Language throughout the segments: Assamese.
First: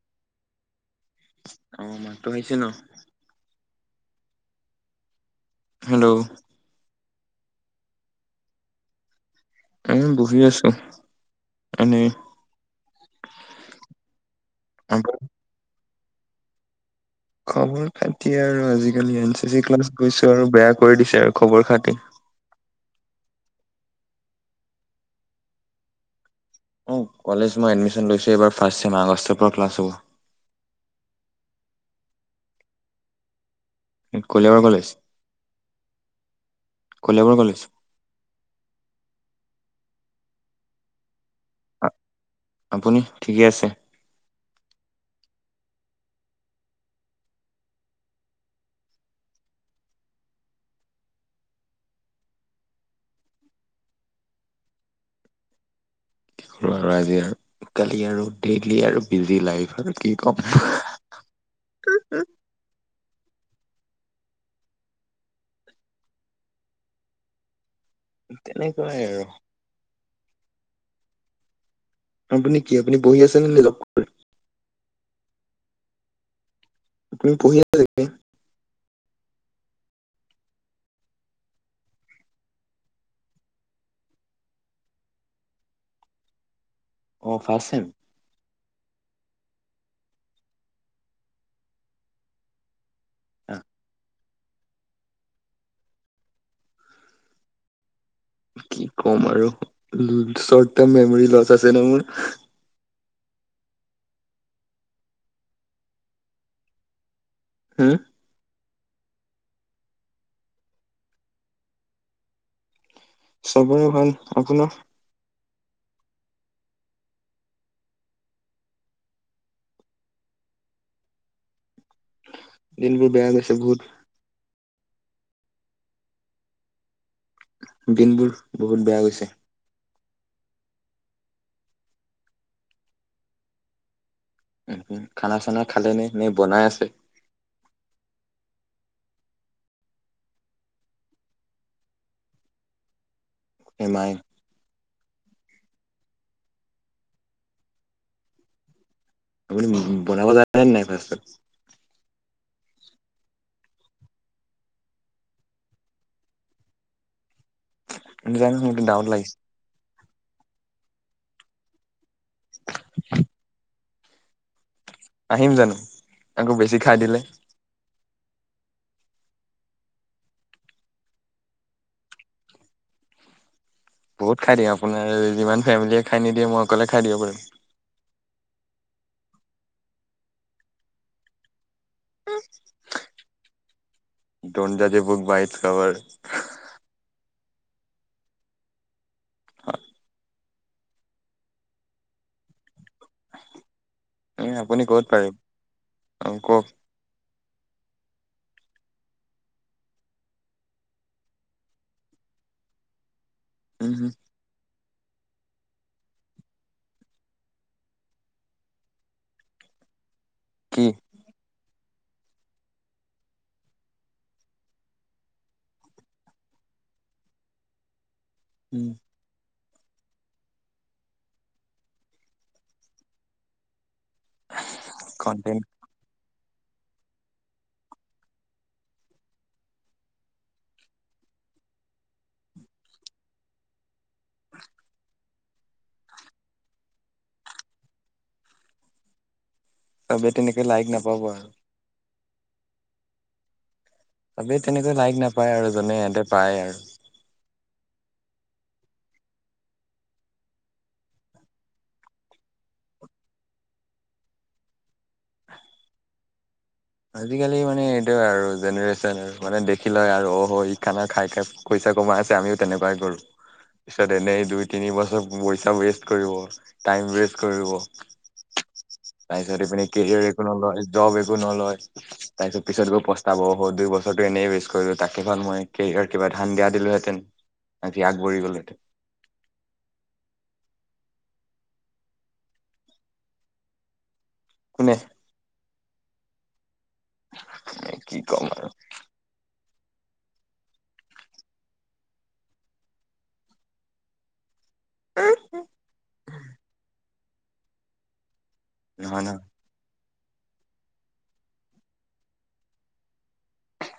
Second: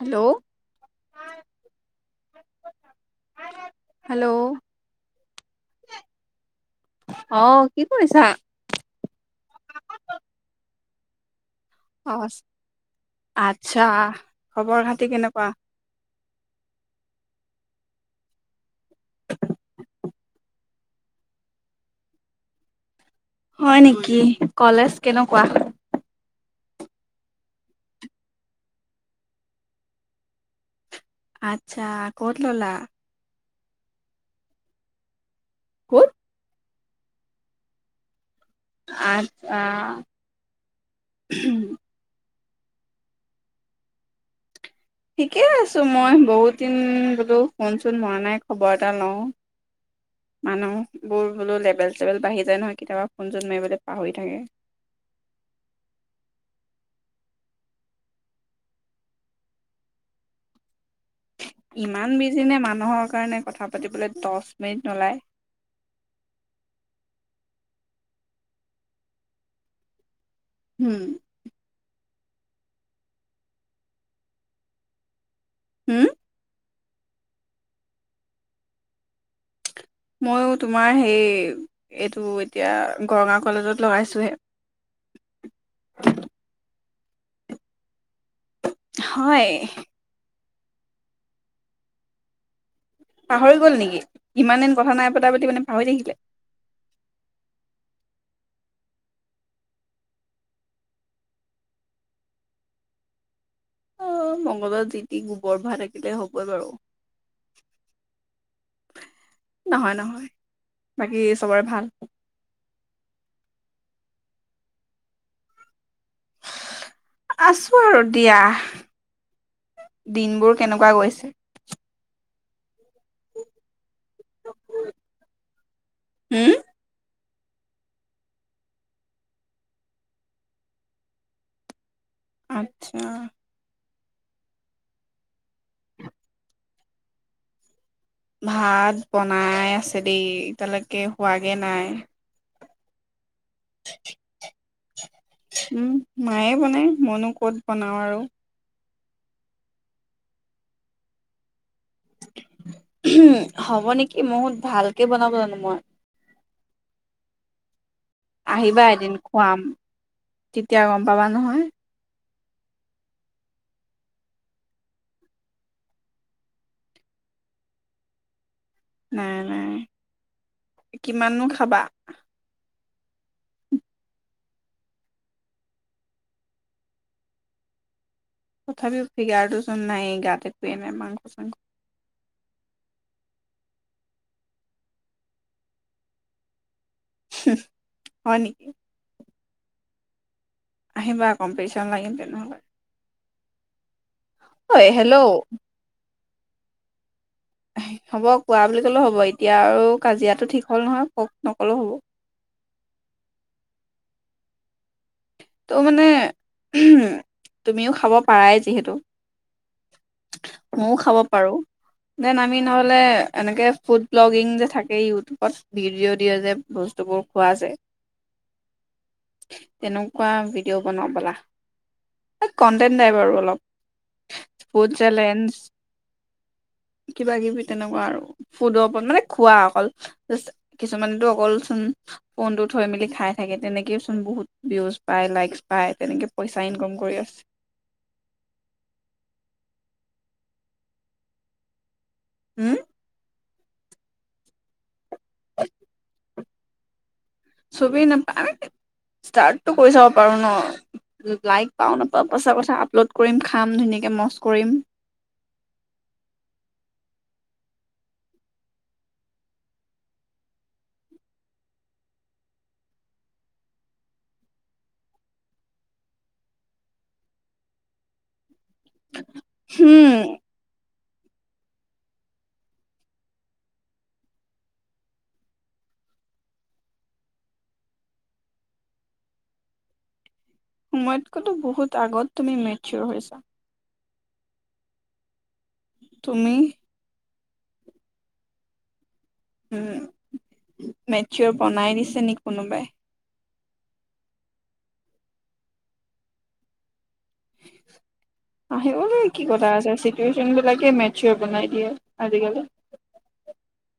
হেল্ল'। অ মাৰটো হৈছে ন। হেল্ল'। হেল্ল' আহ কি কৰিছা? এ বহি আছো। এনেই অ আচ্ছা খবৰ খাতি আমাৰ কেনেকুৱা? খবৰ খাতি আৰু আজিকালি এন চি চি ক্লাছ গৈছো আৰু বেয়া কৰি দিছে আৰু খবৰ খাতি। [inaudible] হয় নেকি কলেজ কেনেকুৱা? অ কলেজ মই এডমিশ্যন লৈছোঁ এইবাৰ ফাৰ্ষ্ট ছেমাৰ আগষ্টৰ পৰা ক্লাছ হ'ব। আচ্ছা ক'ত ললা? কলিয়াবৰ কলেজ। কত? কলিয়াবৰ কলেজ। আচছা। আপুনি ঠিকেই আছে। ঠিকে আছোঁ মই বহুত দিন বোলো শুনচোন মৰা নাই খবৰ এটা লওঁ। মানুহবোৰ বোলো লেভেল চেভেল বাঢ়ি যায় নহয় কেতিয়াবা ফোন চোন মাৰিবলৈ পাহৰি থাকে। [inaudible] জি আৰু কালি আৰু ডেইলি আৰু বিজি লাইফ আৰু কি কম। ইমান বেজি নে মানুহৰ কাৰণে। কথা পাতিবলৈ দহ মিনিট নোলায়। তেনেকুৱাই আৰু। হম। আপুনি কি আপুনি বহি আছে ন - ন লগ কৰে হম। তুমি পঢ়ি আছা নেকি? ময়ো তোমাৰ হেই এইটো এতিয়া গৰঙা কলেজত লগাইছোহে। অ, ফাচ চেম। হয়। পাহৰি গল নেকি ইমান দিন কথা নাই পতা পাতি মানে পাহৰি থাকিলে। কি ক'ম আৰু শৰ্ট টাৰ্ম মেমৰি লচ আছে ন মোৰ। অহ, মংগলত যিতি গোবৰ ভা থাকিলে হ'বই বাৰু। হম, নহয় - নহয় বাকী চবৰে ভাল। চবৰে ভাল আপোনাৰ? আছো আৰু দিয়া। দিনবোৰ কেনেকুৱা গৈছে। দিনবোৰ বেয়া গৈছে বহুত। হম। দিনবোৰ বহুত বেয়া গৈছে। আচ্ছা। উম, খানা চানা খালে নে - নে বনাই আছে। ভাত বনাই আছে দেই এতিয়ালৈকে হোৱাগে নাই। এনাই উম, মায়ে বনাই মনো ক'ত বনাও আৰু। আপুনি বনাব জনে নে নাই ভাত চাত? হ'ব নেকি বহুত ভালকে বনাব জানো মই। জানো মোৰতো আহিবা ডাউট এদিন লাগিছে খুৱাম তেতিয়া গম পাবা নহয়। আহিম জানো, আকৌ বেছি খাই দিলে? নাই-নাই, কিমাননো খাবা? বহুত খাই দিম। আপোনাৰ যিমান ফেমিলীয়ে খাই নিদিয়ে, মই অকলে খাই দিব পাৰিম। তথাপিও ফিগাৰটোচোন নাইয়ে, গাত একোৱে নাই, মাংসচাংস। হম, দণত জাজ a book by its cover. হুহ হয় নেকি? অহ ', আহিবা, কম্পিটিশ্যন লাগিম তেনেহ'লে। এ, ঐ আপুনি ক'ত হেল্ল' পাৰিব? অ, কওক হ'ব কোৱা বুলি ক'লেও হ'ব এতিয়া। আৰু কাজিয়াটো ঠিক হ'ল নহয়? কওক, নকলেও হ'ব। [inaudible] হম, তো মানে, উম, তুমিও খাব পাৰাই যিহেতু। কি মইও খাব পাৰো। দেন আমি নহ'লে এনেকে ফুড ভ্লগিং যে থাকে ইউটিউবত ভিডিঅ' দিয়ে যে। বস্তুবোৰ খোৱা যে উম। তেনেকুৱা ভিডিঅ' বনাওঁ বলা। কন্টেন্ট টাইপ আৰু অলপ। Food challenge. কন্টেন্ট [inaudible] কিবা-কিবি তেনেকুৱা, আৰু ফুডৰ ওপৰত, মানে খোৱা, অকল কিছুমানেতো অকল চোন। ফোনটো থৈ মেলি খাই থাকে, তেনেকেওঁ চোন বহুত ভিউজ। পায় লাইকছ পায়, তেনেকে পইচা ইনকাম কৰি আছে। [inaudible] আবে তেনেকে লাইক নাপাবা। হম। চবেই তেনেকৈ লাইক নাপায়, আৰু যোনে সিহঁতে পায় আৰু। সবে নাপায়। [inaudible] ষ্টাৰ্টটো কৰি চাব পাৰোঁ নহ, লাইক পাওঁ নাপাওঁ, পিছৰ কথা। আপলোড কৰিম, খাম ধুনীয়াক। কে মছ কৰিম। [inaudible] আজিকালি মানে এইটোৱে আৰু জেনেৰেশ্যন, আৰু মানে দেখি লয়, আৰু অ'হ, ই খানা খাই খাই পইচা কমাই। আছে, আমিও তেনেকুৱাই কৰোঁ। পিছত এনেই দুই-তিনি বছৰ পইচা ৱেষ্ট কৰিব, টাইম ৱেষ্ট কৰিব। তাৰপিছত এইপিনে হম কেৰিয়াৰ একো নলয়, জব একো নলয়। তাৰ পিছত পিছত পস্তাব, অ', দুই বছৰটো এনেই ৱেষ্ট কৰিলো। তাতকৈ ভাল, মই কৰিয়াৰত কিবা ধ্যান দিয়াহেঁতেন। হেঁতেন আকি আগবাঢ়ি গ'লহেঁতেন। সময়তকৈতো বহুত আগত তুমি মেচ্যুৰ হৈছা। কোনে। তুমি। কি কম আৰু। উম, মেচ্যুৰ বনাই দিছে নি কোনোবাই। উম হম। আহিব দে, নহয় নহয় কি কথা আছে চি। টিউচন বিলাকে মেচ্যুৰ বনাই দিয়ে আজিকালি।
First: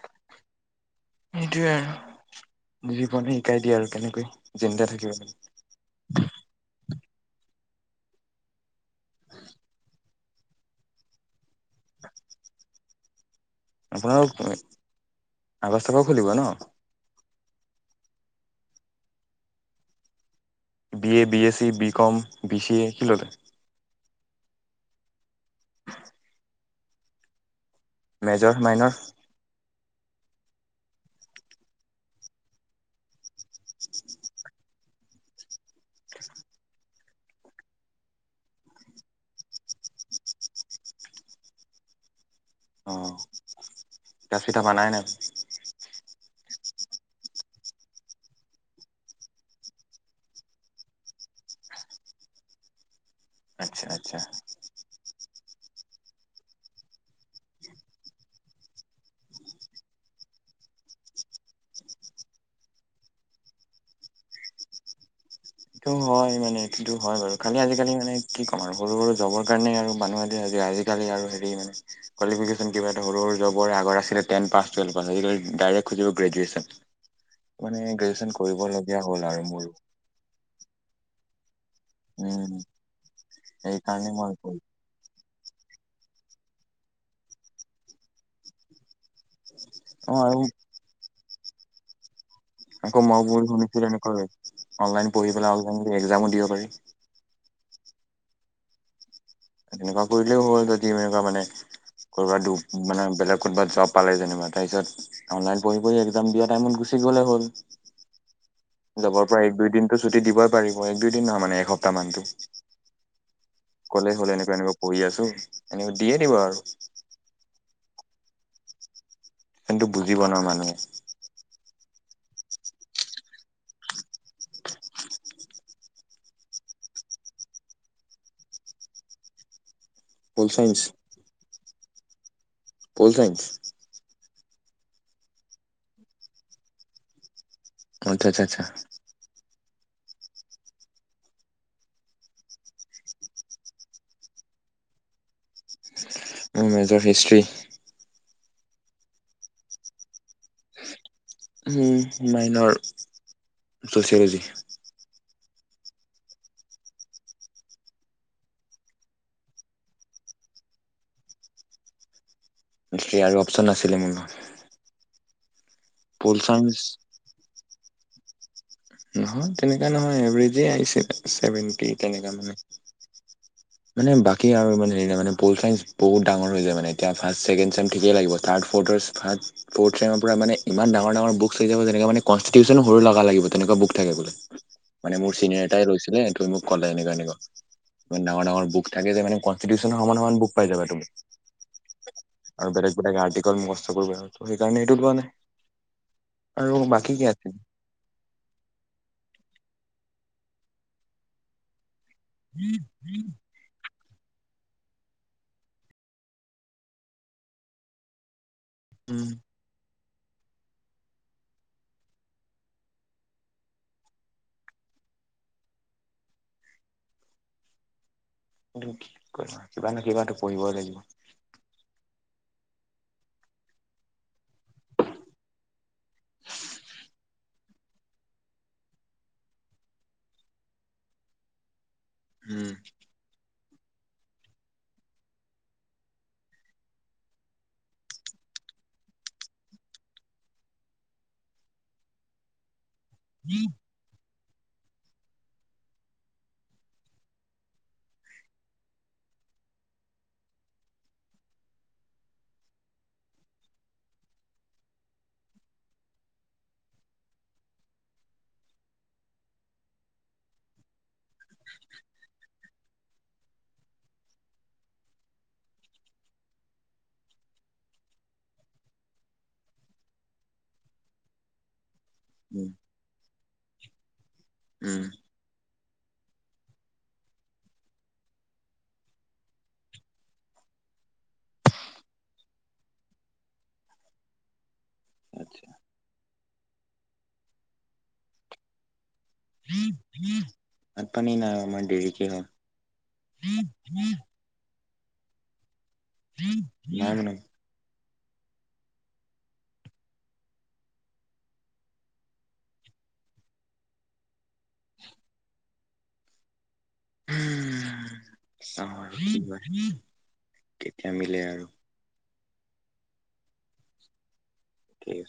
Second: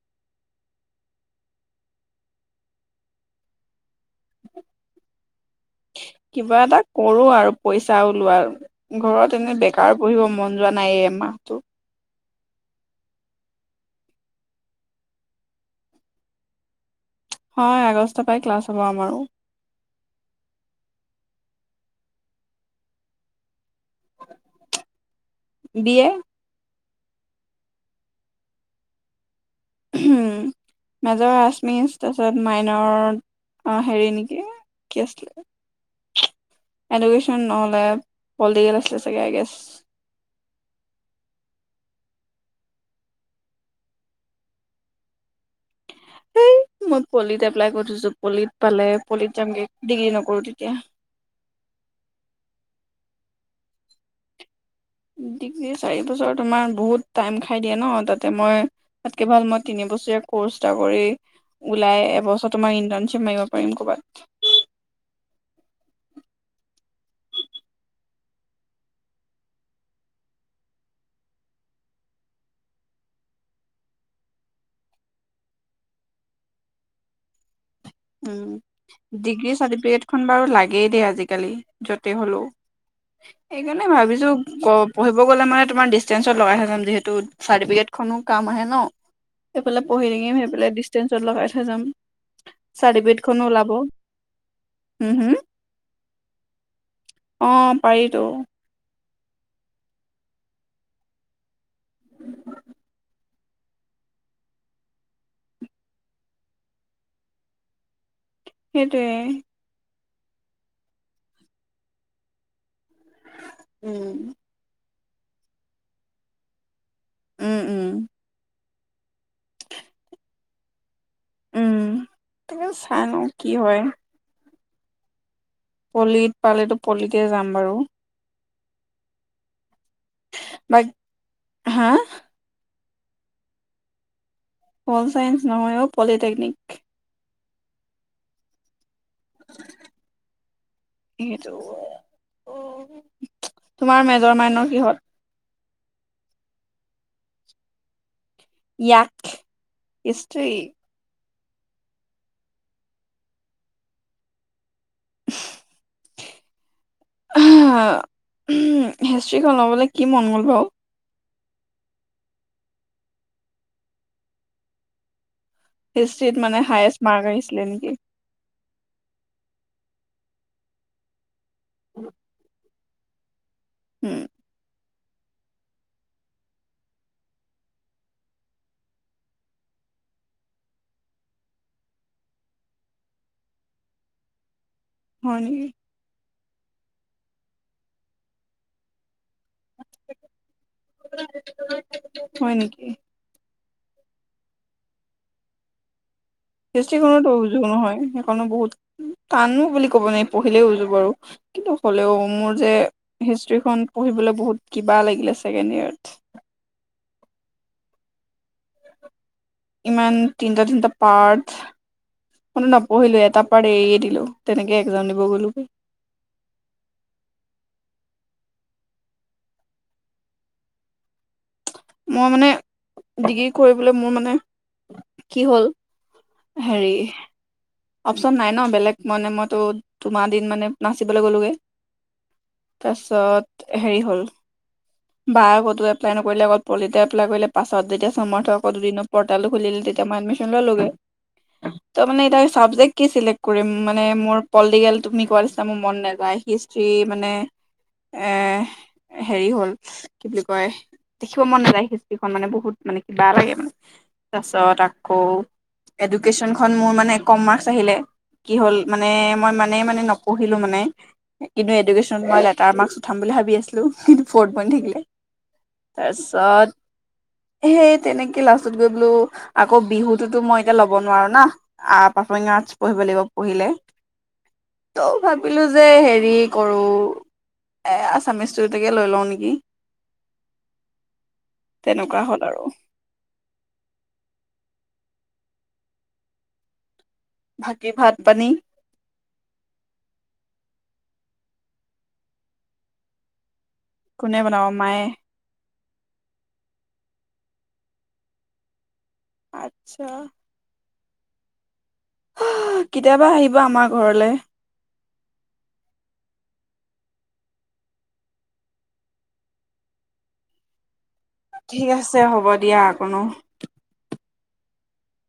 [inaudible] সেইটোয়েই আৰু জীৱনে শিকাই দিয়ে, আৰু কেনেকৈ জিন্দা থাকিব। কিবা এটা কৰোঁ আৰু পইচা ওলোৱা, ঘৰত এনে বেকাৰ। বহিব মন যোৱা নাই এমাহটো। [inaudible] আপোনাল আগষ্টৰ পৰা খুলিব নহ। হয় আগষ্টৰ পৰাই ক্লাছ হ'ব আমাৰো। B A B S C B com B C A কি ল'লে। BA. Major minor. Um major আচমিচ তাৰপিছত মাইনৰ। অ হেৰি নেকি কি আছিলে। এডুকেশ্বন নহলে পলিটিকেল আছিল চাগে আইগেছ। [inaudible] অ গাছ পিঠা বনাইনাই। সেই মই পলিত এপ্লাই কৰি থৈছোঁ পলিত পালে পলিত যামগৈ ডিগ্ৰী নকৰোঁ তেতিয়া। [inaudible] আচ্ছা আচ্ছা। ডিগ্ৰী চাৰি বছৰ তোমাৰ বহুত টাইম খাই দিয়ে নহ তাতে মই তাতকৈ ভাল মই তিনিবছৰীয়া। কৰ্চ এটা কৰি ওলাই এবছৰ তোমাৰ ইটাৰ্ণশ্বিপ মাৰিব পাৰিম কবাত। সিটো হয় মানে সেইটো হয় বাৰু খালি আজিকালি মানে কি কম আৰু সৰু সৰু জবৰ কাৰণে আৰু মানুহ আ আজি। আজিকালি আৰু হেৰি মানে কোৱালিফিকেশ্যন কিবা এটা সৰু সৰু জবৰ আগত আছিলে টেন পাছটুৱেলভ পাছ আজিকালি। ডাইৰেক্ট খোজিব গ্ৰেগুৱেচন। উ ডিগ্ৰী মোৰো চাৰটিফিকেট বাৰু ল েই দে আজিকালি যতে হলেও উম সেইকাৰণে ভাবিছো কব গলে মানে তোমাৰ দিচটেনচত লগাই থৈ যাম যিহেটো চাৰ্টিফিকেট খনও কাম আহে ন। এইফালে পঢ়ি অ থাকিম আৰু সেইফালে ডিচষ্টেঞ্চত লগাই থৈ যাম। আকৌ মই বহুত চাৰ্টিফিকেটখনো ওলাব শুনিছিলো এনেকৈ অনলাইন হম পঢ়ি হম পেলাই অনলাইন একজামো দিব পাৰি। অ' পাৰিতো। তেনেকুৱা কৰিলেও হ'ল যদি এনেকুৱা মানে ক'ৰবাত মানে বেলেগ ক'ৰবাত জব পালে যেনিবা তাৰপিছত অনলাইন পঢ়ি পঢ়ি এক্াম দিয়া টাইমত গু গুচি গলে হল, সেইটোৱে জবৰ পৰা সেই দু টো ছুটি দিবই পাৰিব এক দুই দিন নহয় মানে এসপ্তাহ মান। উম কলেই হ'ল এনেকুৱা এনেকুৱা পঢ়ি আছো এনেকা দিয়ে দিব আৰু। উম উম। সেইখিনিটো বুজিব ন মানুহে। ত চাইলও কি হয়। পলিত পালেতো পলিতে যাম বাৰু। Pol science? বাক হা? Pol science? তল চায়েন্স নহয়ও পলিটেকনিক। আতছা আচ্ছা আচ্ছা। সেইটো তোমাৰ মেজৰ মাইৰ কিহত? মোৰ মেজৰ হিষ্ট্ৰী। ইয়াক সষ্ট্ৰী। Minor sociology. হিষ্ট্ৰীখন ল'বলৈ কি মন গ'ল বাৰু? আৰু অপচন নাছিলে মোৰ। পল হিষ্ট্ৰিত মানে চাইন্স হায়েষ্ট মাৰ্ক আহিছিলে নেকি? নহয় তেনেকুৱা নহয় এভৰেজেই আহিছে ছেভেণ্টি তেনেকুৱা মানে। মানে উম বাকী আৰু মানে মানে পল চাইজ বহুত ডাঙৰ হয় যায় মানে এতিয়া ফাৰ্ষ ছেকেণ্ড চেম ঠিক লাগিব থাৰডৰ্ ৰ পৰা মান ইমান ডাঙৰ ডাঙৰ বুক হৈ যাব যেনে মানে কষ্টিটিউ্যন সৰু লগা লাগিব। তেনেকুৱা বুক থাকে বোলে মানে মোৰ হয় নেকি চিনিয়াৰ এটাই লৈছিলে তু মোক ক'লে এনেকে। ডাঙৰ ডাঙৰ বুক থাকে যে মানে। কষ্টিটিউ্যনৰ সমান সমান বুক পাই যাবা তুমি হয় আৰু নেকি বেলেগ বেলেগ আৰ্টিকেল বে সেইকাৰণে এইটো লোৱা নাই। আৰু বাকী কি আছিল সৃষ্টিকণোযোগ নহয় সেইকাৰণে বহুত টানো বুলি ক'ব নোৱাৰি পঢ়িলে উজো বাৰু কিন্তু হ'লেও মোৰ যে হিষ্ট্ৰীখন পঢ়িবলৈ বহুত কিবা লাগিলে ছেকেণ্ড ইয়াৰত। [inaudible] ইমান তিনিটা তিনিটা পাৰ্ট শনো নপঢ়িলো এটা পাৰ এৰিয়ে দিলো তেনেকে এক্জাম দিব গলো। [inaudible] কি কৰিবা কিবা ন কিবাটো পঢ়িব লাগিব। মই মানে ডিগ্ৰী কৰিবলৈ মোৰ মানে, কি হ'ল হেৰি অপচন নাই ন বেলেগ মানে মইতো তোমাৰ দিন মানে নাচিবলৈ গ'লোগে। উম তাৰপিছত হেৰি হ'ল বা কতো এপ্লাই নকৰিলে অকল পলিটে এপ্লাই কৰিলে পাছত যেতিয়া চমৰ্থক আকৌ দুদিনৰ পৰ্টেলটো খুলিলে। তেতিয়া মই এদমিচন ললো গে, ত মানে এতিয়া চাবজেক্ট কি চিলেক্ট কৰিম মানে মোৰ পলিটিকেল তুমি কোৱা দিছা মোৰ মন নযায় হিষ্টি মানে এ হেৰি হ'ল কি বুলি কয় দেখিব মন নাযায় হিষ্টিখন মানে বহুত মানে কিবা লাগে মানে তাৰপিছত আকৌ এডুকেশ্যনখন মোৰ মানে কম মাৰ্কচ আহিলে কি হ'ল মানে মই মানে মানে নপঢ়িলো মানে কিন্তু এডুকেশ্যনত মই লেটাৰ মাৰ্ক উঠাম বুলি ভাবি আছিলো কিন্তু ফৰ্ট বনি থাকিলে তাৰপিছত সেই তেনেকে লাষ্টত গৈ বোলো আকৌ বিহুতোতো মই এতিয়া ল'ব নোৱাৰো না আ উম লিবে ত উম ভ যে হেৰি কৰো এ আছামিছ টাকে লৈ লওঁ নেকি তেনেকুৱা হ'ল আৰু আচ্ছা ভাকী ভাত পানী প নী নাগ মিকে হ কোনে বন ম উ লঙ ন আচ্ছা কেতিয়াবা আহিব আমাৰ ঘৰলে চ ঠিক আছে হ'ব দিয়া আকনো ঠিক আ